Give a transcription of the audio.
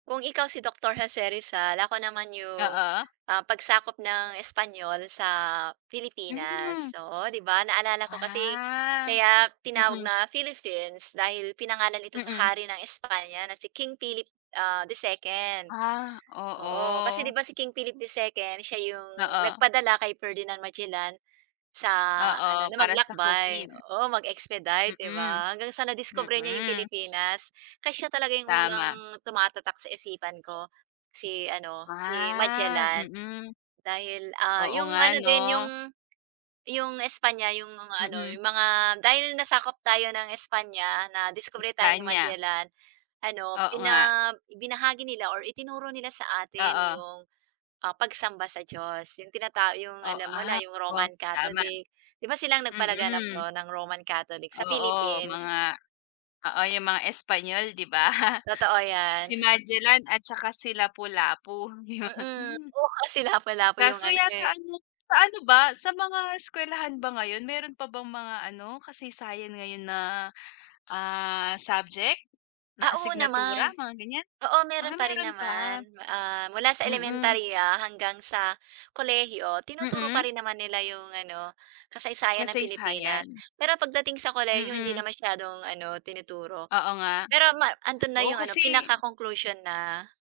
Kung ikaw si Doktor Jose Rizal, ako naman 'yong, Oo. ah, pagsakop ng Espanyol sa Pilipinas. Hmm. Oo, 'di ba naalala ko kasi Ah. kaya tinawag Mm. na Philippines dahil pinangalan ito sa Mm. hari ng Espanya na si King Philip, ah, II. Ah, Oo. Kasi oo. 'di ba si King Philip II, siya 'yong Oo. nagpadala kay Ferdinand Magellan sa ano, Oo, na para maglakbay sakupin. oo, mag-expedite, 'di Mm. ba? Hanggang sa nadiskubre niya 'yong Mm. Pilipinas kaya siya talaga 'yong unang Tama. tumatatak sa isipan ko si ano, si Ah, Magellan. mm. Dahil, ah, Oo 'yong nga ano din 'no? 'yong 'yong Espanya 'yong mga ano, Mm. 'yong mga dahil nasakop tayo ng Espanya, nadiskubre tayo ni Espanya. Magellan ano, Oo nga. bina ibinahagi nila or itinuro nila sa atin Oo. 'yong, ah, pagsamba sa Diyos. Yung tinata yung O alam mo na, ah, yung oh. Roman Tama. Catholic. Di ba silang nagpalaganap Mm. 'no ng Roman Catholic sa Oo, Philippines. mga oo, yung mga Espanyol di ba? Totoo 'yan. Si Magellan at tsaka si Lapu Lapu, yon. Mm. Oo, kasi Lapu-Lapu yung Kaso ano, yata eh. ano, sa ano ba, sa mga eskuwelahan ba ngayon, meron pa bang mga ano kasaysayan ngayon na, ah, subject, na Ah, oo asignatura, naman. mga ganyan? Oo, meron Ah, pa rin meron pa, naman. Ah, mula sa mm. elementarya hanggang sa kolehiyo, tinuturo Mm. pa rin naman nila 'yong ano, kasaysayan ng Pilipinas. Kasaysayan. Pero pagdating sa kolehiyo hindi Mm. na masyadong ano, tinuturo. Oo nga. Pero ma andun na Oo 'yong ano, kasi pinaka conclusion na